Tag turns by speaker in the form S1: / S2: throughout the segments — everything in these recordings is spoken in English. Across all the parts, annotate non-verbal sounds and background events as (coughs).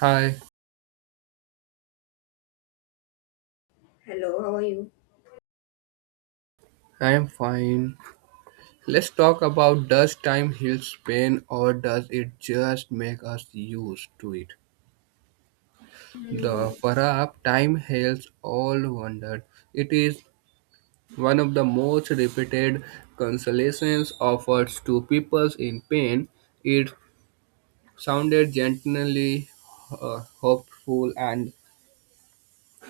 S1: Hi,
S2: Hello, how are you?
S1: I am fine. Let's talk about does time heal pain or does it just make us used to it?
S2: Hmm.
S1: The perhaps time heals all wonder. It is one of the most repeated consolations offered to people in pain. It sounded gently hopeful and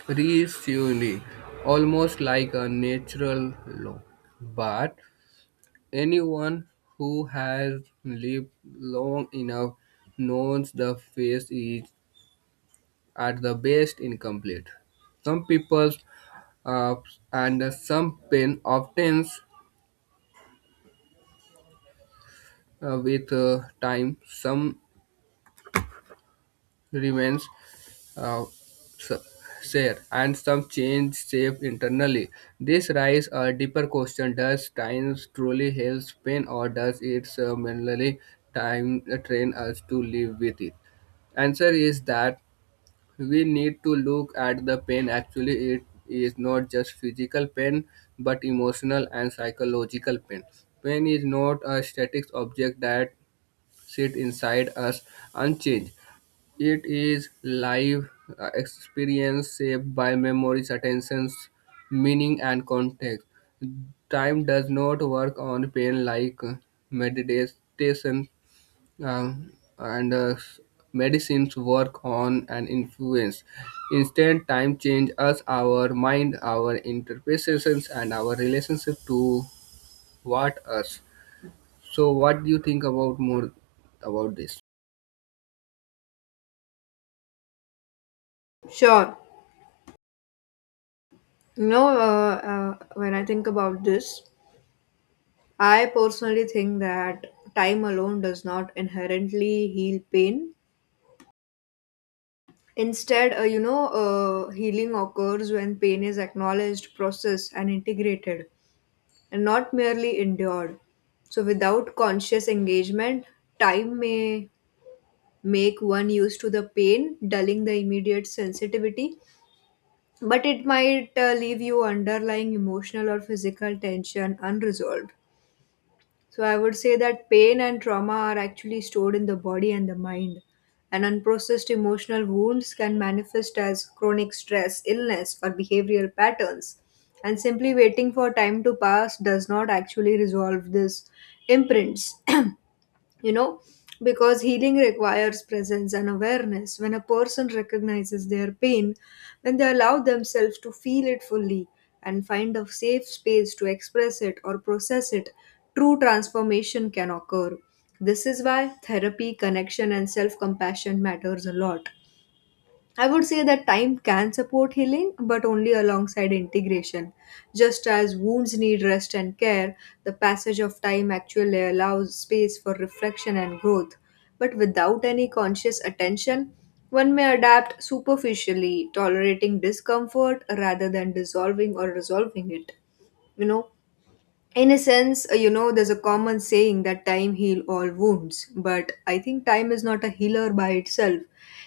S1: reassuring, almost like a natural law. But anyone who has lived long enough knows the phase is at the best incomplete. Some people uh, and some pain obtains with time, some remains uh, share and some change shape internally. This raises a deeper question: Does time truly heal pain, or does it merely time train us to live with it? Answer is that we need to look at the pain. Actually, it is not just physical pain, but emotional and psychological pain. Pain is not a static object that sit inside us unchanged. It is live experience shaped by memories, attentions, meaning, and context. Time does not work on pain like meditation um, and medicines work on an influence. Instead, time changes us, our mind, our interpretations, and our relationship to what us. So, what do you think about more about this?
S2: Sure. You know, uh, when I think about this, I personally think that time alone does not inherently heal pain. Instead, healing occurs when pain is acknowledged, processed, and integrated, and not merely endured. So, without conscious engagement, time may make one used to the pain, dulling the immediate sensitivity, but it might leave you underlying emotional or physical tension unresolved. So I would say that pain and trauma are actually stored in the body and the mind. And unprocessed emotional wounds can manifest as chronic stress, illness, or behavioral patterns. And simply waiting for time to pass does not actually resolve these imprints. (clears throat) you know because healing requires presence and awareness. When a person recognizes their pain, when they allow themselves to feel it fully and find a safe space to express it or process it, true transformation can occur. This is why therapy, connection, and self compassion matters a lot. I would say that time can support healing, but only alongside integration. Just as wounds need rest and care, the passage of time actually allows space for reflection and growth. But without any conscious attention, one may adapt superficially, tolerating discomfort rather than dissolving or resolving it. You know, in a sense, there's a common saying that time heals all wounds, but I think time is not a healer by itself.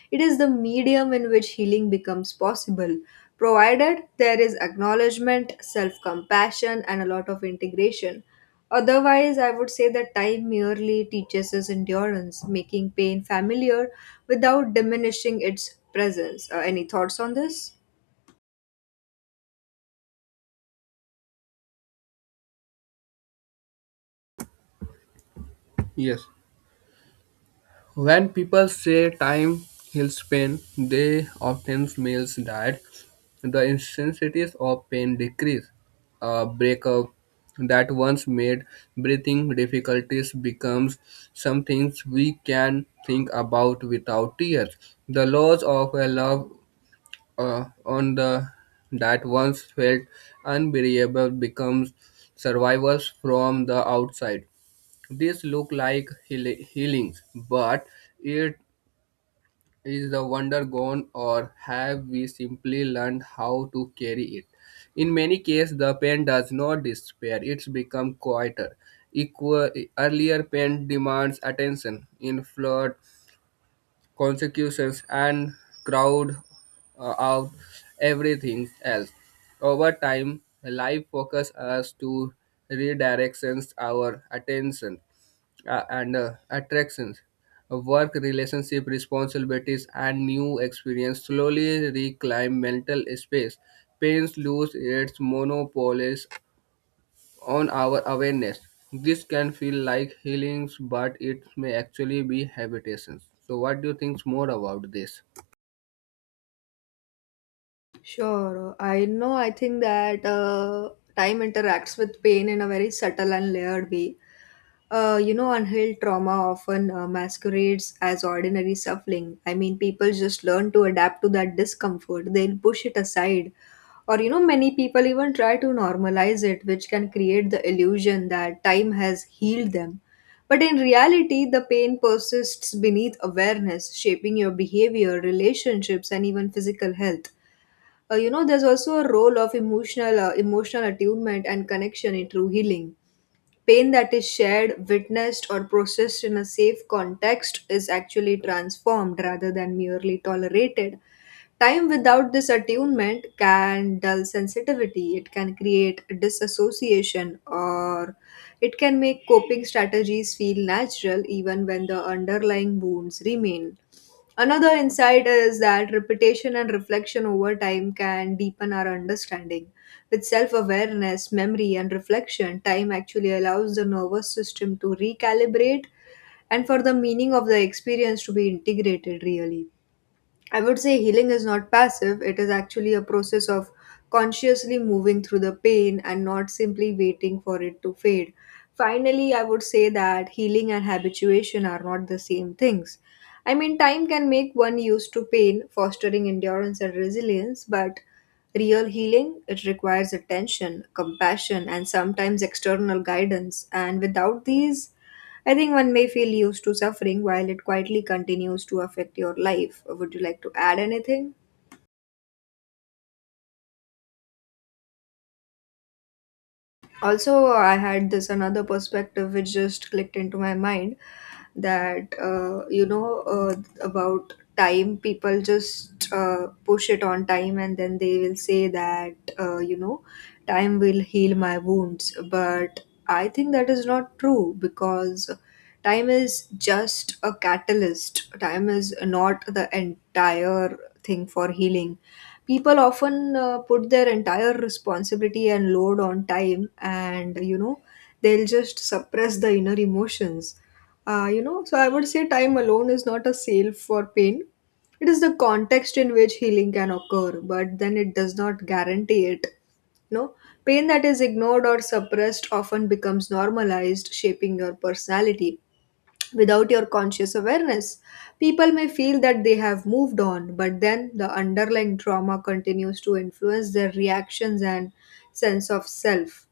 S2: It is the medium in which healing becomes possible, provided there is acknowledgement, self compassion, and a lot of integration. Otherwise, I would say that time merely teaches us endurance, making pain familiar without diminishing its presence. Any thoughts on this?
S1: Yes, when people say time heals pain, they often means that the intensities of pain decrease. A breakup that once made breathing difficulties becomes some things we can think about without tears. The loss of a love on the that once felt unbearable becomes survivors from the outside. This look like healings, but it is the wonder gone or have we simply learned how to carry it? In many cases, the pain does not disappear. It's become quieter. Equal, earlier pain demands attention in flood consequences and crowd out everything else. Over time, life focus us to redirections our attention and attractions, work relationship responsibilities and new experience slowly reclaim mental space. Pain lose its monopolies on our awareness. This can feel like healings, but it may actually be habitations. So, what do you think more about this?
S2: Sure. I know. I think that time interacts with pain in a very subtle and layered way. Unhealed trauma often masquerades as ordinary suffering. I mean, people just learn to adapt to that discomfort, they'll push it aside. Or, you know, many people even try to normalize it, which can create the illusion that time has healed them. But in reality, the pain persists beneath awareness, shaping your behavior, relationships, and even physical health. There's also a role of emotional emotional attunement and connection in true healing. Pain that is shared, witnessed, or processed in a safe context is actually transformed rather than merely tolerated. Time without this attunement can dull sensitivity, it can create disassociation, or it can make coping strategies feel natural even when the underlying wounds remain. Another insight is that repetition and reflection over time can deepen our understanding. With self awareness, memory, and reflection, time actually allows the nervous system to recalibrate and for the meaning of the experience to be integrated, really. I would say healing is not passive, it is actually a process of consciously moving through the pain and not simply waiting for it to fade. Finally, I would say that healing and habituation are not the same things. I mean, time can make one used to pain, fostering endurance and resilience, but real healing, it requires attention, compassion, and sometimes external guidance, and without these, I think one may feel used to suffering while it quietly continues to affect your life. Would you like to add anything? Also, I had this another perspective which just clicked into my mind, that about time, people just push it on time and then they will say that time will heal my wounds. But I think that is not true, because time is just a catalyst. Time is not the entire thing for healing. People often put their entire responsibility and load on time, and they'll just suppress the inner emotions. So I would say time alone is not a sale for pain. It is the context in which healing can occur, but then it does not guarantee it. you know Pain that is ignored or suppressed often becomes normalized, shaping your personality. Without your conscious awareness, people may feel that they have moved on, but then the underlying trauma continues to influence their reactions and sense of self.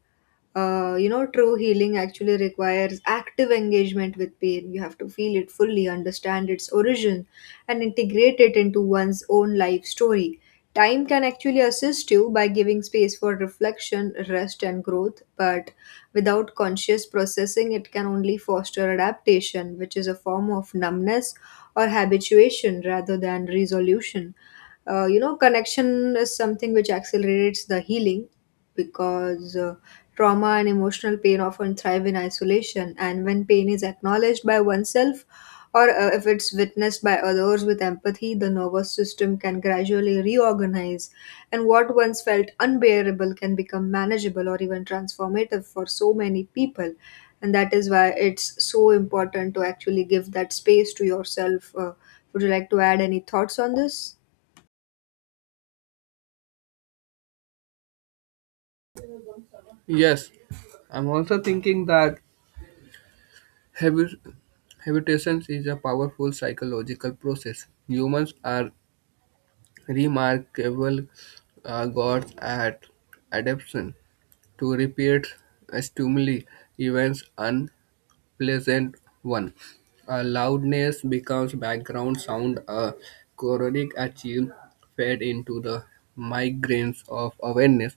S2: True healing actually requires active engagement with pain. You have to feel it fully, understand its origin, and integrate it into one's own life story. Time can actually assist you by giving space for reflection, rest, and growth, but without conscious processing, it can only foster adaptation, which is a form of numbness or habituation rather than resolution. Connection is something which accelerates the healing, because trauma and emotional pain often thrive in isolation, and when pain is acknowledged by oneself, or if it's witnessed by others with empathy, the nervous system can gradually reorganize, and what once felt unbearable can become manageable or even transformative for so many people. And that is why it's so important to actually give that space to yourself. Would you like to add any thoughts on this?
S1: Yes, I'm also thinking that habit- habitations is a powerful psychological process. Humans are remarkable gods at adaptation to repeat stimuli events and pleasant one. A loudness becomes background sound, a chronic achieve fed into the migraines of awareness.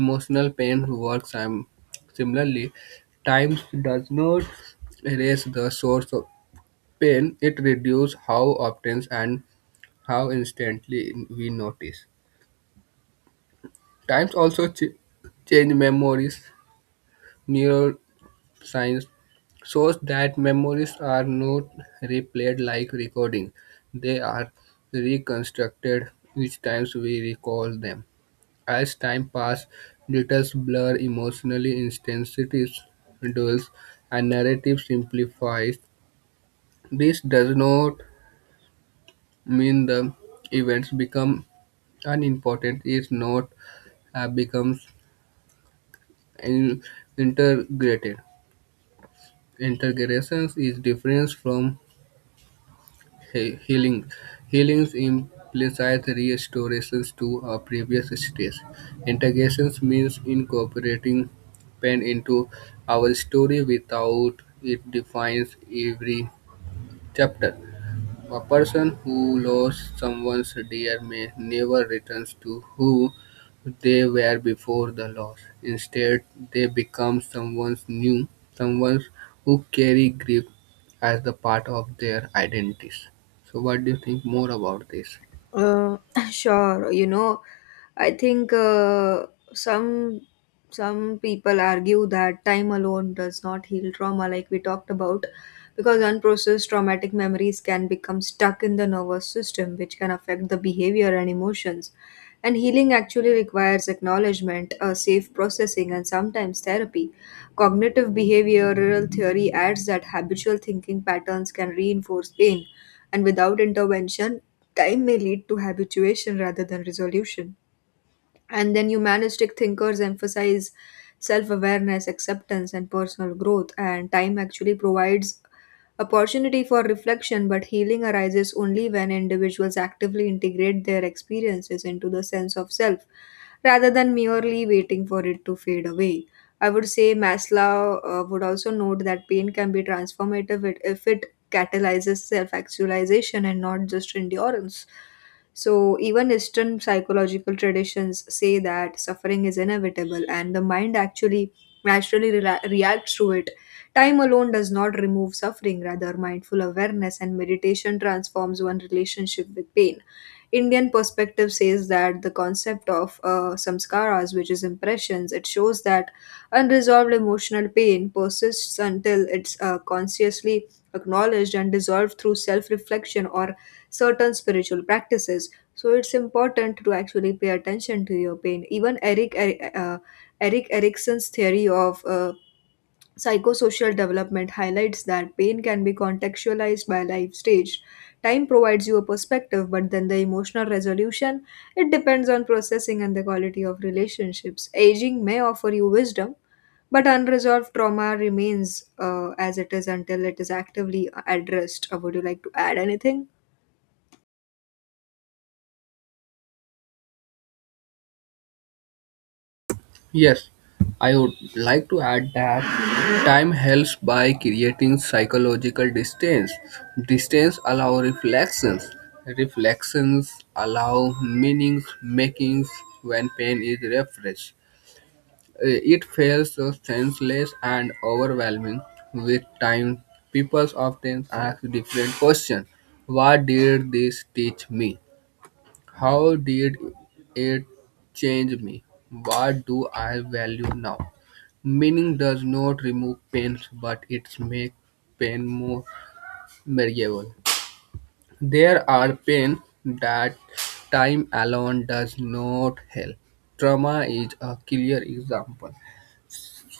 S1: Emotional pain works similarly. Time does not erase the source of pain, it reduces how often and how instantly we notice. Times also change memories. Science shows that memories are not replayed like recording, they are reconstructed each time we recall them. As time passes, details blur, emotional intensities dulls, and narrative simplifies. This does not mean the events become unimportant, it not becomes in- integrated. Integration is different from healing. Healings implies restorations to a previous state. Integrations means incorporating pain into our story without it defines every chapter. A person who lost someone's dear may never return to who they were before the loss. Instead, they become someone new, someone who carry grief as the part of their identities. So, what do you think more about this?
S2: Uh, (laughs) sure, I think some some people argue that time alone does not heal trauma, like we talked about, because unprocessed traumatic memories can become stuck in the nervous system, which can affect the behavior and emotions. And healing actually requires acknowledgement, a safe processing, and sometimes therapy. Cognitive behavioral theory adds that habitual thinking patterns can reinforce pain, and without intervention, time may lead to habituation rather than resolution. And then humanistic thinkers emphasize self awareness, acceptance, and personal growth. And time actually provides opportunity for reflection, but healing arises only when individuals actively integrate their experiences into the sense of self rather than merely waiting for it to fade away. I would say Maslow would also note that pain can be transformative if it catalyzes self actualization and not just endurance. So, even Eastern psychological traditions say that suffering is inevitable and the mind actually naturally rela reacts to it. Time alone does not remove suffering, rather, mindful awareness and meditation transforms one relationship with pain. Indian perspective says that the concept of samskaras, which is impressions, it shows that unresolved emotional pain persists until it's consciously acknowledged and dissolved through self-reflection or certain spiritual practices. So it's important to actually pay attention to your pain. Even Eric Erickson's theory of psychosocial development highlights that pain can be contextualized by life stage. Time provides you a perspective, but then the emotional resolution, it depends on processing and the quality of relationships. Aging may offer you wisdom, but unresolved trauma remains as it is until it is actively addressed. Would you like to add anything?
S1: Yes, I would like to add that time helps by creating psychological distance. Distance allows reflections. Reflections allow meanings makings when pain is refreshed. Uh, It feels so senseless and overwhelming. With time, people often ask different questions. What did this teach me? How did it change me? What do I value now? Meaning does not remove pains, but it makes pain more manageable. There are pain that time alone does not help. Trauma is a clear example.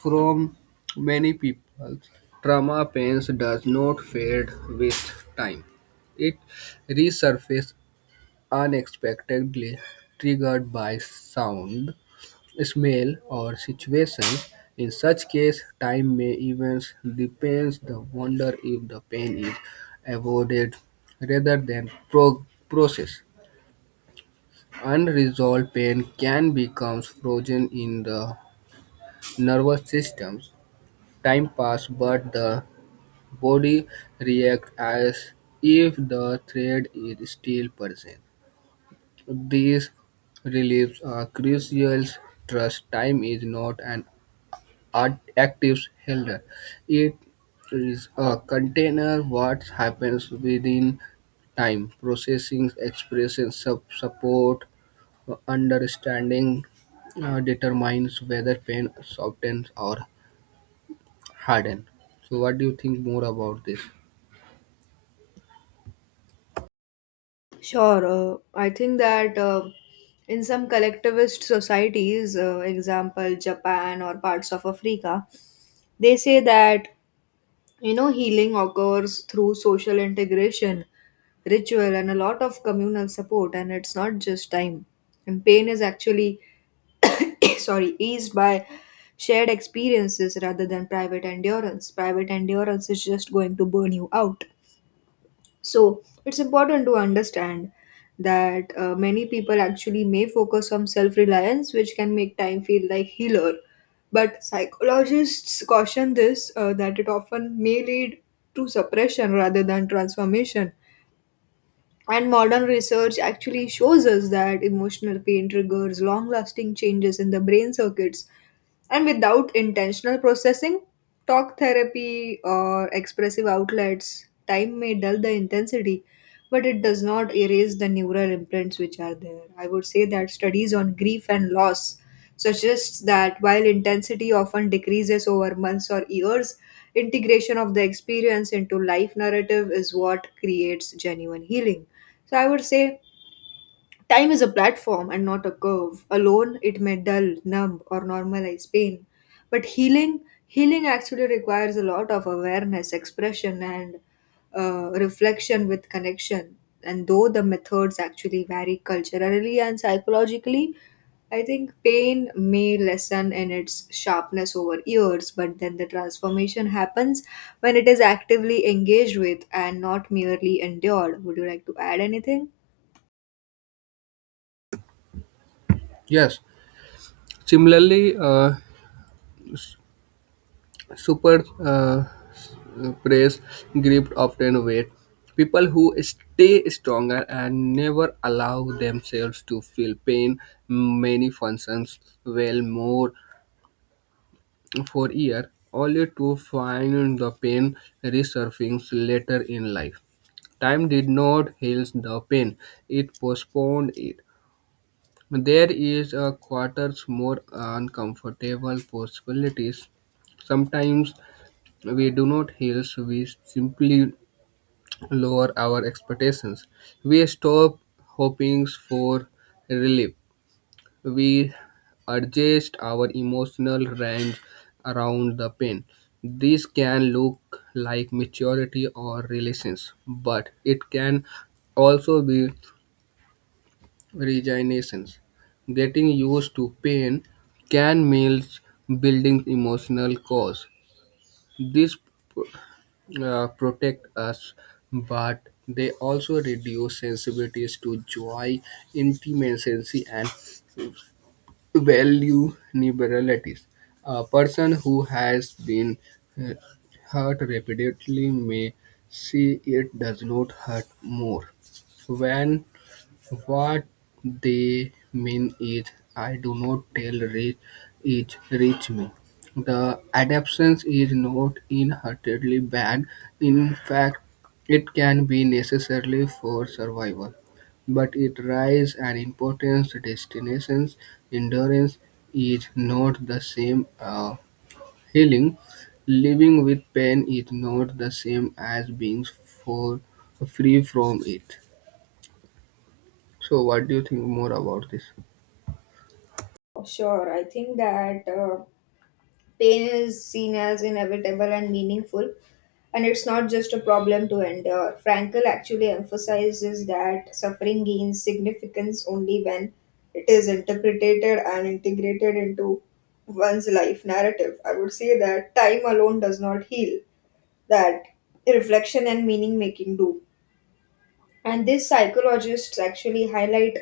S1: From many people, trauma pains does not fade with time. It resurfaces unexpectedly triggered by sound, smell, or situation. In such case, time may even depends the wonder if the pain is avoided rather than processed. Unresolved pain can become frozen in the nervous system. Time pass, but the body reacts as if the threat is still present. These reliefs are crucial trust time is not an active holder. It is a container what happens within time, processing, expression, support, understanding determines whether pain softens or hardens. So what do you think more about this?
S2: Sure. I think that in some collectivist societies, example Japan or parts of Africa, they say that healing occurs through social integration, ritual, and a lot of communal support, and it's not just time. And pain is actually, (coughs) sorry, eased by shared experiences rather than private endurance. Private endurance is just going to burn you out. So, it's important to understand that many people actually may focus on self reliance, which can make time feel like healer, but psychologists caution this that it often may lead to suppression rather than transformation. And modern research actually shows us that emotional pain triggers long lasting changes in the brain circuits. And without intentional processing, talk therapy or expressive outlets, time may dull the intensity, but it does not erase the neural imprints which are there. I would say that studies on grief and loss suggests that while intensity often decreases over months or years, integration of the experience into life narrative is what creates genuine healing. So I would say time is a platform and not a curve. Alone, it may dull, numb, or normalize pain. But healing actually requires a lot of awareness, expression, and reflection with connection. And though the methods actually vary culturally and psychologically, I think pain may lessen in its sharpness over years, but then the transformation happens when it is actively engaged with and not merely endured. Would you like to add anything?
S1: Yes. Similarly, super praise gripped often weight. People who stay stronger and never allow themselves to feel pain many functions well more for year only to find the pain resurfacing later in life. Time did not heal the pain, it postponed it. There is a quarters more uncomfortable possibilities sometimes we do not heal, so we simply lower our expectations. We stop hoping for relief. We adjust our emotional range around the pain. This can look like maturity or relations, but it can also be resignation. Getting used to pain can mean building emotional cause. This protect us, but they also reduce sensibilities to joy, intimacy, and vulnerabilities. A person who has been uh, hurt repeatedly may see it does not hurt more. When what they mean is, I do not tell reach is reach me. The adaptation is not inherently bad. In fact, it can be necessary for survival. But it rise and importance destinations endurance is not the same healing. Living with pain is not the same as being for free from it. So, what do you think more about this?
S2: Sure, I think that pain is seen as inevitable and meaningful, and it's not just a problem to endure. Frankl actually emphasizes that suffering gains significance only when it is interpreted and integrated into one's life narrative. I would say that time alone does not heal, that reflection and meaning making do. And these psychologists actually highlight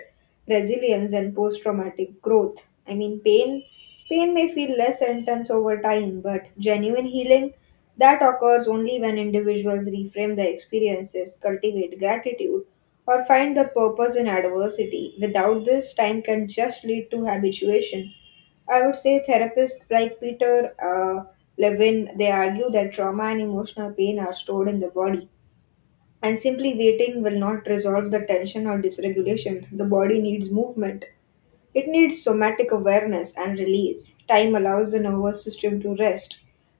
S2: resilience and post traumatic growth. I mean, pain may feel less intense over time, but genuine healing, that occurs only when individuals reframe their experiences, cultivate gratitude, or find the purpose in adversity. Without this, time can just lead to habituation. I would say therapists like Peter Levin, they argue that trauma and emotional pain are stored in the body and simply waiting will not resolve the tension or dysregulation. The body needs movement. It needs somatic awareness and release. Time allows the nervous system to rest.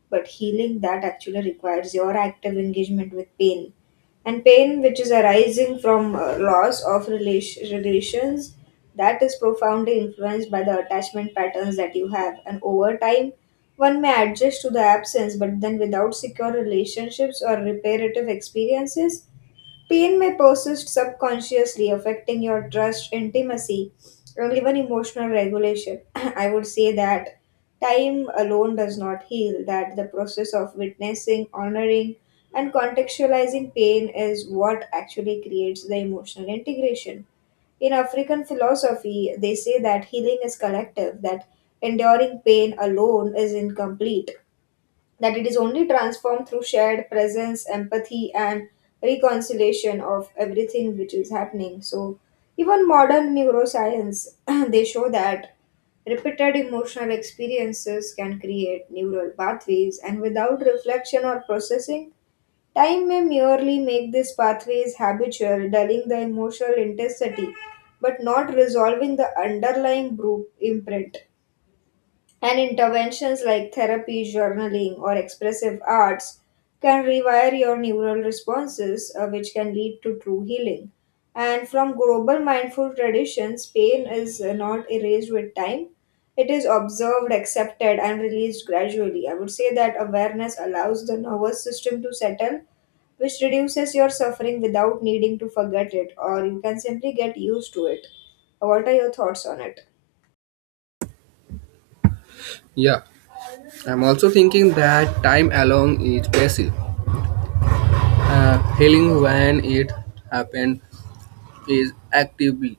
S2: But healing that actually requires your active engagement with pain. And pain, which is arising from loss of relations, that is profoundly influenced by the attachment patterns that you have. And over time, one may adjust to the absence, but then without secure relationships or reparative experiences, pain may persist subconsciously, affecting your trust, intimacy, and even emotional regulation. (clears throat) I would say that time alone does not heal, that the process of witnessing, honoring, and contextualizing pain is what actually creates the emotional integration. In African philosophy, they say that healing is collective, that enduring pain alone is incomplete, that it is only transformed through shared presence, empathy, and reconciliation of everything which is happening. So, even modern neuroscience (clears throat) they show that repeated emotional experiences can create neural pathways, and without reflection or processing, time may merely make these pathways habitual, dulling the emotional intensity, but not resolving the underlying imprint. And interventions like therapy, journaling, or expressive arts can rewire your neural responses, which can lead to true healing. And from global mindful traditions, pain is not erased with time. It is observed, accepted, and released gradually. I would say that awareness allows the nervous system to settle, which reduces your suffering without needing to forget it, or you can simply get used to it. What are your thoughts on it?
S1: Yeah, I'm also thinking that time alone is passive. Healing when it happens is actively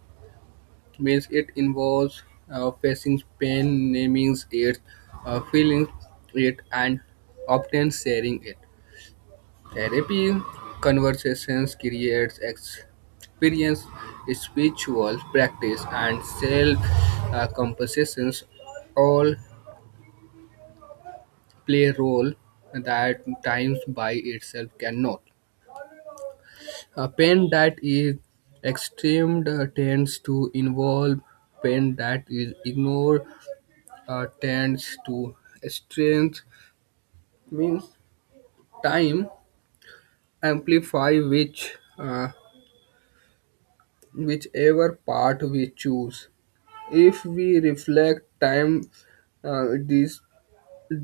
S1: means it involves facing pain, naming it, feeling it, and often sharing it. Therapy conversations creates experience, spiritual practice, and self compositions all play a role that times by itself cannot. A pain that is extreme tends to involve pain that is ignored tends to strength means time amplify which whichever part we choose. If we reflect time, this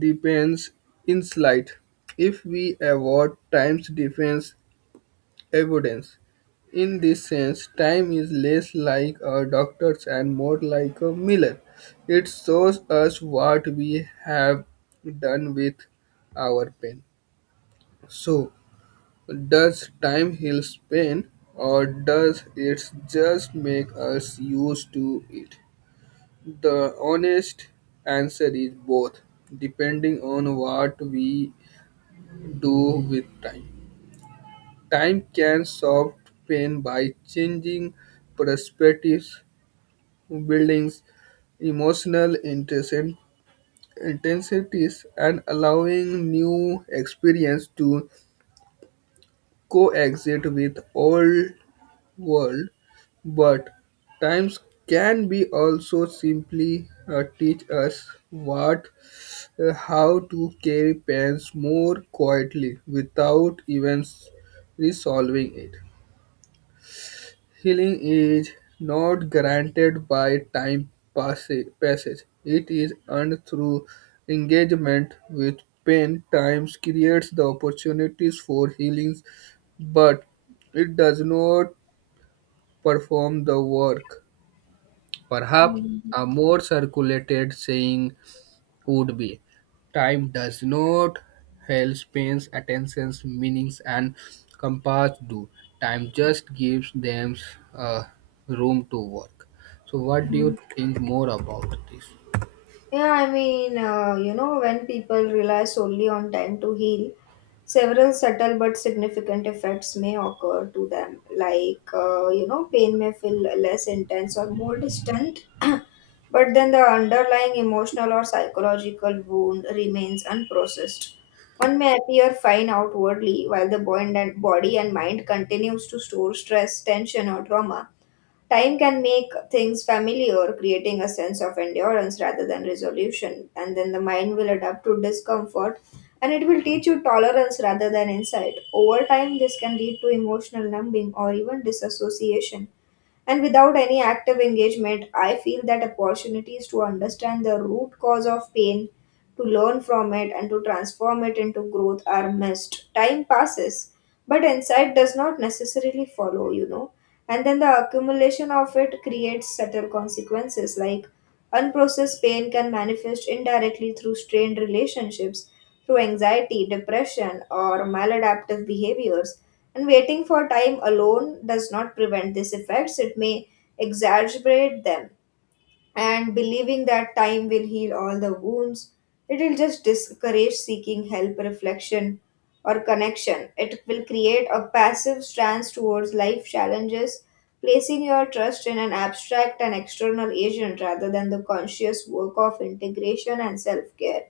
S1: depends in slight. If we avoid time's defense, evidence. In this sense, time is less like a doctor's and more like a mirror. It shows us what we have done with our pain. So, does time heal pain or does it just make us used to it? The honest answer is both, depending on what we do with time. Time can solve pain by changing perspectives, building emotional intensities, and allowing new experience to coexist with old world. But times can be also simply teach us what how to carry pains more quietly without even resolving it. Healing is not granted by time passage. It is earned through engagement with pain. Time creates the opportunities for healings, but it does not perform the work. Perhaps a more circulated saying would be. Time does not help pains attentions, meanings, and compass do. Time just gives them uh, room to work. So, what do
S2: Hmm.
S1: you think more about this?
S2: Yeah, I mean, you know, when people rely solely on time to heal, several subtle but significant effects may occur to them. Like, you know, pain may feel less intense or more distant, (clears throat) but then the underlying emotional or psychological wound remains unprocessed. One may appear fine outwardly while the body and mind continues to store stress, tension, or trauma. Time can make things familiar, creating a sense of endurance rather than resolution, and then the mind will adapt to discomfort and it will teach you tolerance rather than insight. Over time, this can lead to emotional numbing or even disassociation, and without any active engagement, I feel that opportunities to understand the root cause of pain, to learn from it, and to transform it into growth are missed. Time passes, but insight does not necessarily follow, you know. And then the accumulation of it creates subtle consequences like unprocessed pain can manifest indirectly through strained relationships, through anxiety, depression, or maladaptive behaviors. And waiting for time alone does not prevent these effects, it may exacerbate them, and believing that time will heal all the wounds. It will just discourage seeking help, reflection, or connection. It will create a passive stance towards life challenges, placing your trust in an abstract and external agent rather than the conscious work of integration and self care.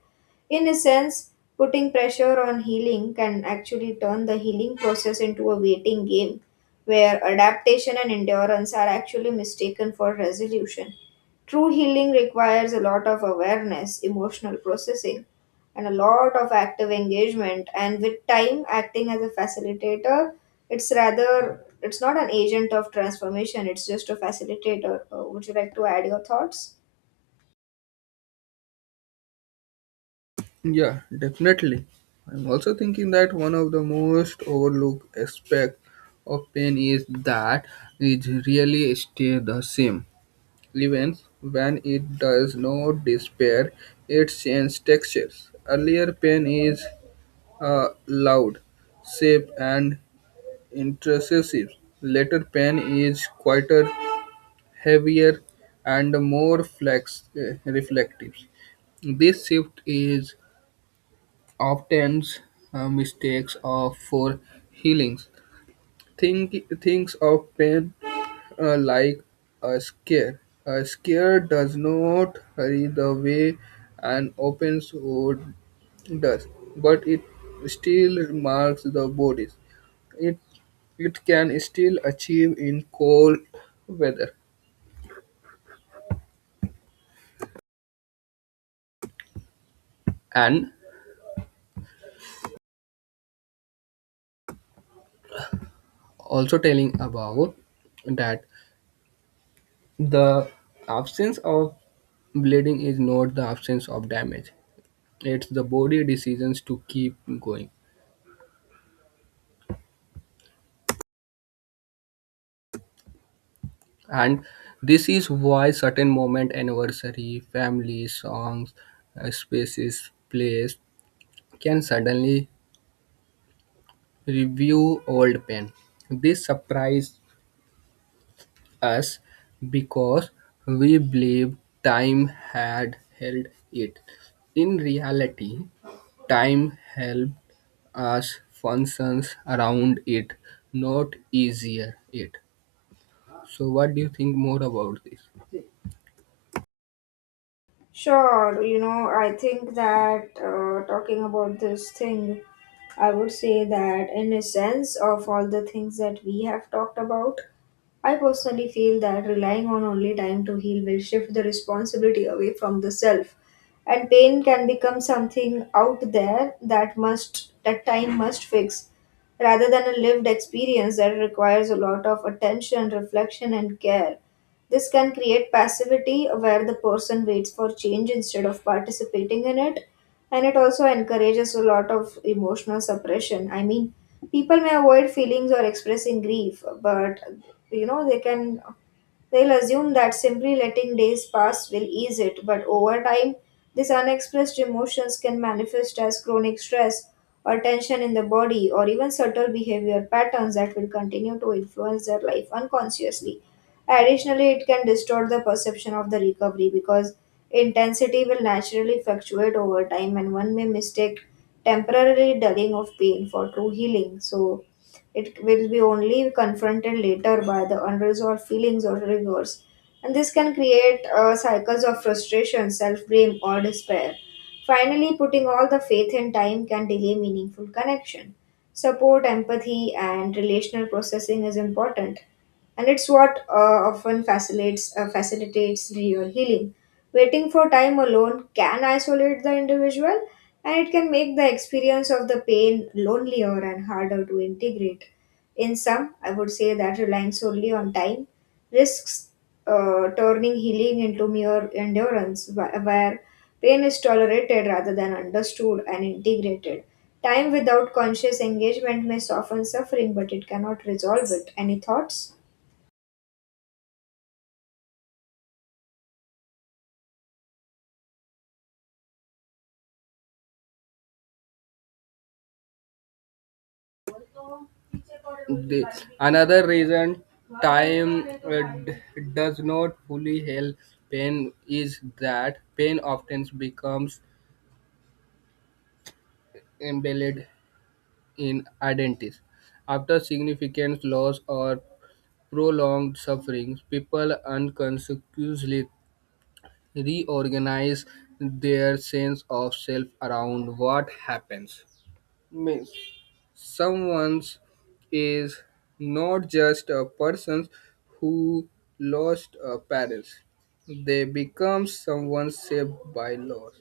S2: In a sense, putting pressure on healing can actually turn the healing process into a waiting game where adaptation and endurance are actually mistaken for resolution. True healing requires a lot of awareness, emotional processing, and a lot of active engagement. And with time, acting as a facilitator, it's not an agent of transformation, it's just a facilitator. Would you like to add your thoughts?
S1: Yeah, definitely. I'm also thinking that one of the most overlooked aspect of pain is that it really stays the same. Even when it does not disappear, it changes textures. Earlier pain is loud, safe, and intrusive. Later pen is quieter, heavier, and more reflective. This shift is often mistakes of for healings. Think thinks of pain like a scare. A scare does not hurry the way an open sword does, but it still marks the bodies. It it can still achieve in cold weather. And also telling about that the absence of bleeding is not the absence of damage. It's the body decisions to keep going. And this is why certain moment anniversary, family, songs, spaces, place can suddenly review old pain. This surprise us because we believed time had held it. In reality, time helped us functions around it, not easier it. So what do you think more about this?
S2: Sure, you know, I think that talking about this thing, I would say that in a sense of all the things that we have talked about, I personally feel that relying on only time to heal will shift the responsibility away from the self. And pain can become something out there that time must fix rather than a lived experience that requires a lot of attention, reflection and care. This can create passivity where the person waits for change instead of participating in it. And it also encourages a lot of emotional suppression. I mean, people may avoid feelings or expressing grief, but you know, they'll assume that simply letting days pass will ease it, but over time, these unexpressed emotions can manifest as chronic stress or tension in the body or even subtle behavior patterns that will continue to influence their life unconsciously. Additionally, it can distort the perception of the recovery because intensity will naturally fluctuate over time, and one may mistake temporary dulling of pain for true healing. So, it will be only confronted later by the unresolved feelings or triggers. And this can create cycles of frustration, self blame, or despair. Finally, putting all the faith in time can delay meaningful connection. Support, empathy, and relational processing is important, and it's what often facilitates real healing. Waiting for time alone can isolate the individual, and it can make the experience of the pain lonelier and harder to integrate. In sum, I would say that relying solely on time risks turning healing into mere endurance, where pain is tolerated rather than understood and integrated. Time without conscious engagement may soften suffering, but it cannot resolve it. Any thoughts?
S1: The another reason time does not fully heal pain is that pain often becomes embedded in identities after significant loss or prolonged sufferings, people unconsciously reorganize their sense of self around what happens. Means someone is not just a person who lost a parent. They become someone shaped by loss.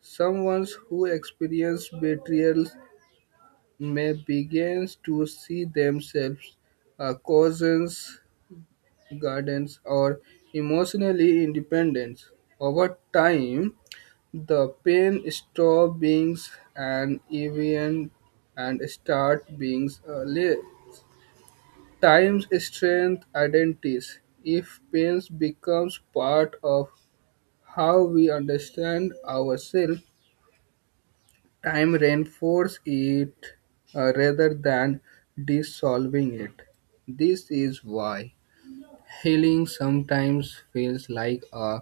S1: Someone who experiences betrayal may begin to see themselves as cousins gardens or emotionally independent. Over time, the pain stop being an event and start being a time's strength identities. If pain becomes part of how we understand ourselves, time reinforces it rather than dissolving it. This is why healing sometimes feels like a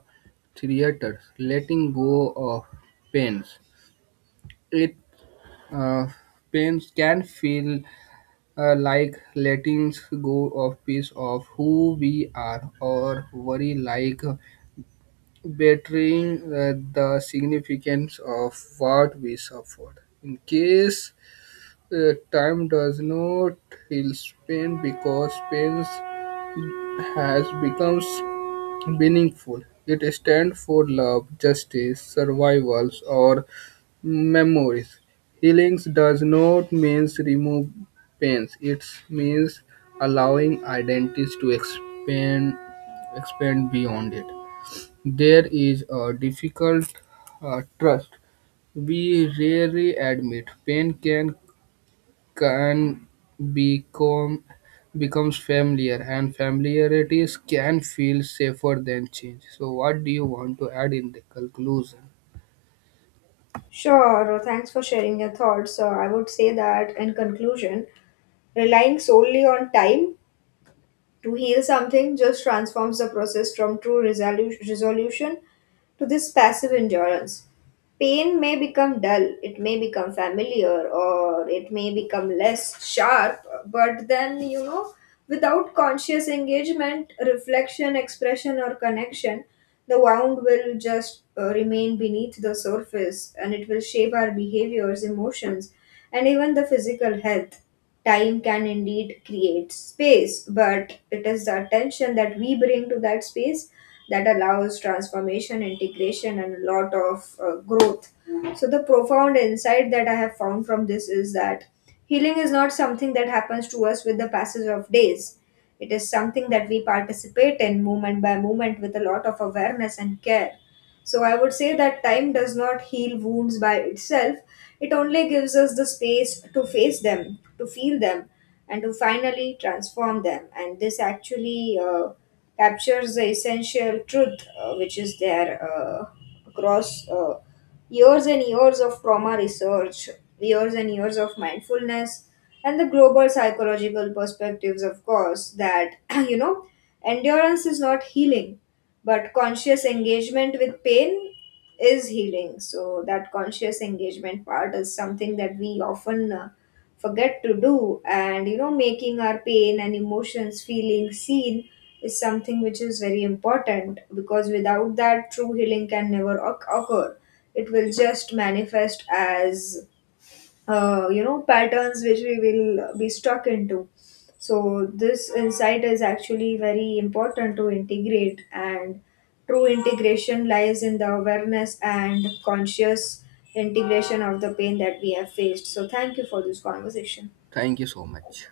S1: theater, letting go of pains. It uh, pains can feel like letting go of piece of who we are, or worry like betraying the significance of what we suffered. In case time does not heal pain because pain has become meaningful. It stands for love, justice, survivals, or memories. Healing does not means remove pains. It means allowing identities to expand, expand beyond it. There is a difficult trust. We rarely admit pain can become becomes familiar and familiarities can feel safer than change. So what do you want to add in the conclusion?
S2: Sure, thanks for sharing your thoughts. So I would say that in conclusion, relying solely on time to heal something just transforms the process from true resolution to this passive endurance. Pain may become dull, it may become familiar, or it may become less sharp, but then, you know, without conscious engagement, reflection, expression, or connection, the wound will just remain beneath the surface and it will shape our behaviors, emotions, and even the physical health. Time can indeed create space, but it is the attention that we bring to that space that allows transformation, integration, and a lot of growth. So, the profound insight that I have found from this is that healing is not something that happens to us with the passage of days. It is something that we participate in moment by moment with a lot of awareness and care. So I would say that time does not heal wounds by itself. It only gives us the space to face them, to feel them, and to finally transform them. And this actually captures the essential truth which is there across years and years of trauma research, years and years of mindfulness, and the global psychological perspectives, of course, that, (clears throat) you know, endurance is not healing but conscious engagement with pain is healing. So that conscious engagement part is something that we often forget to do. And you know, making our pain and emotions feeling seen is something which is very important, because without that true healing can never occur. It will just manifest as you know, patterns which we will be stuck into. So this insight is actually very important to integrate, and true integration lies in the awareness and conscious integration of the pain that we have faced. So thank you for this conversation.
S1: Thank you so much.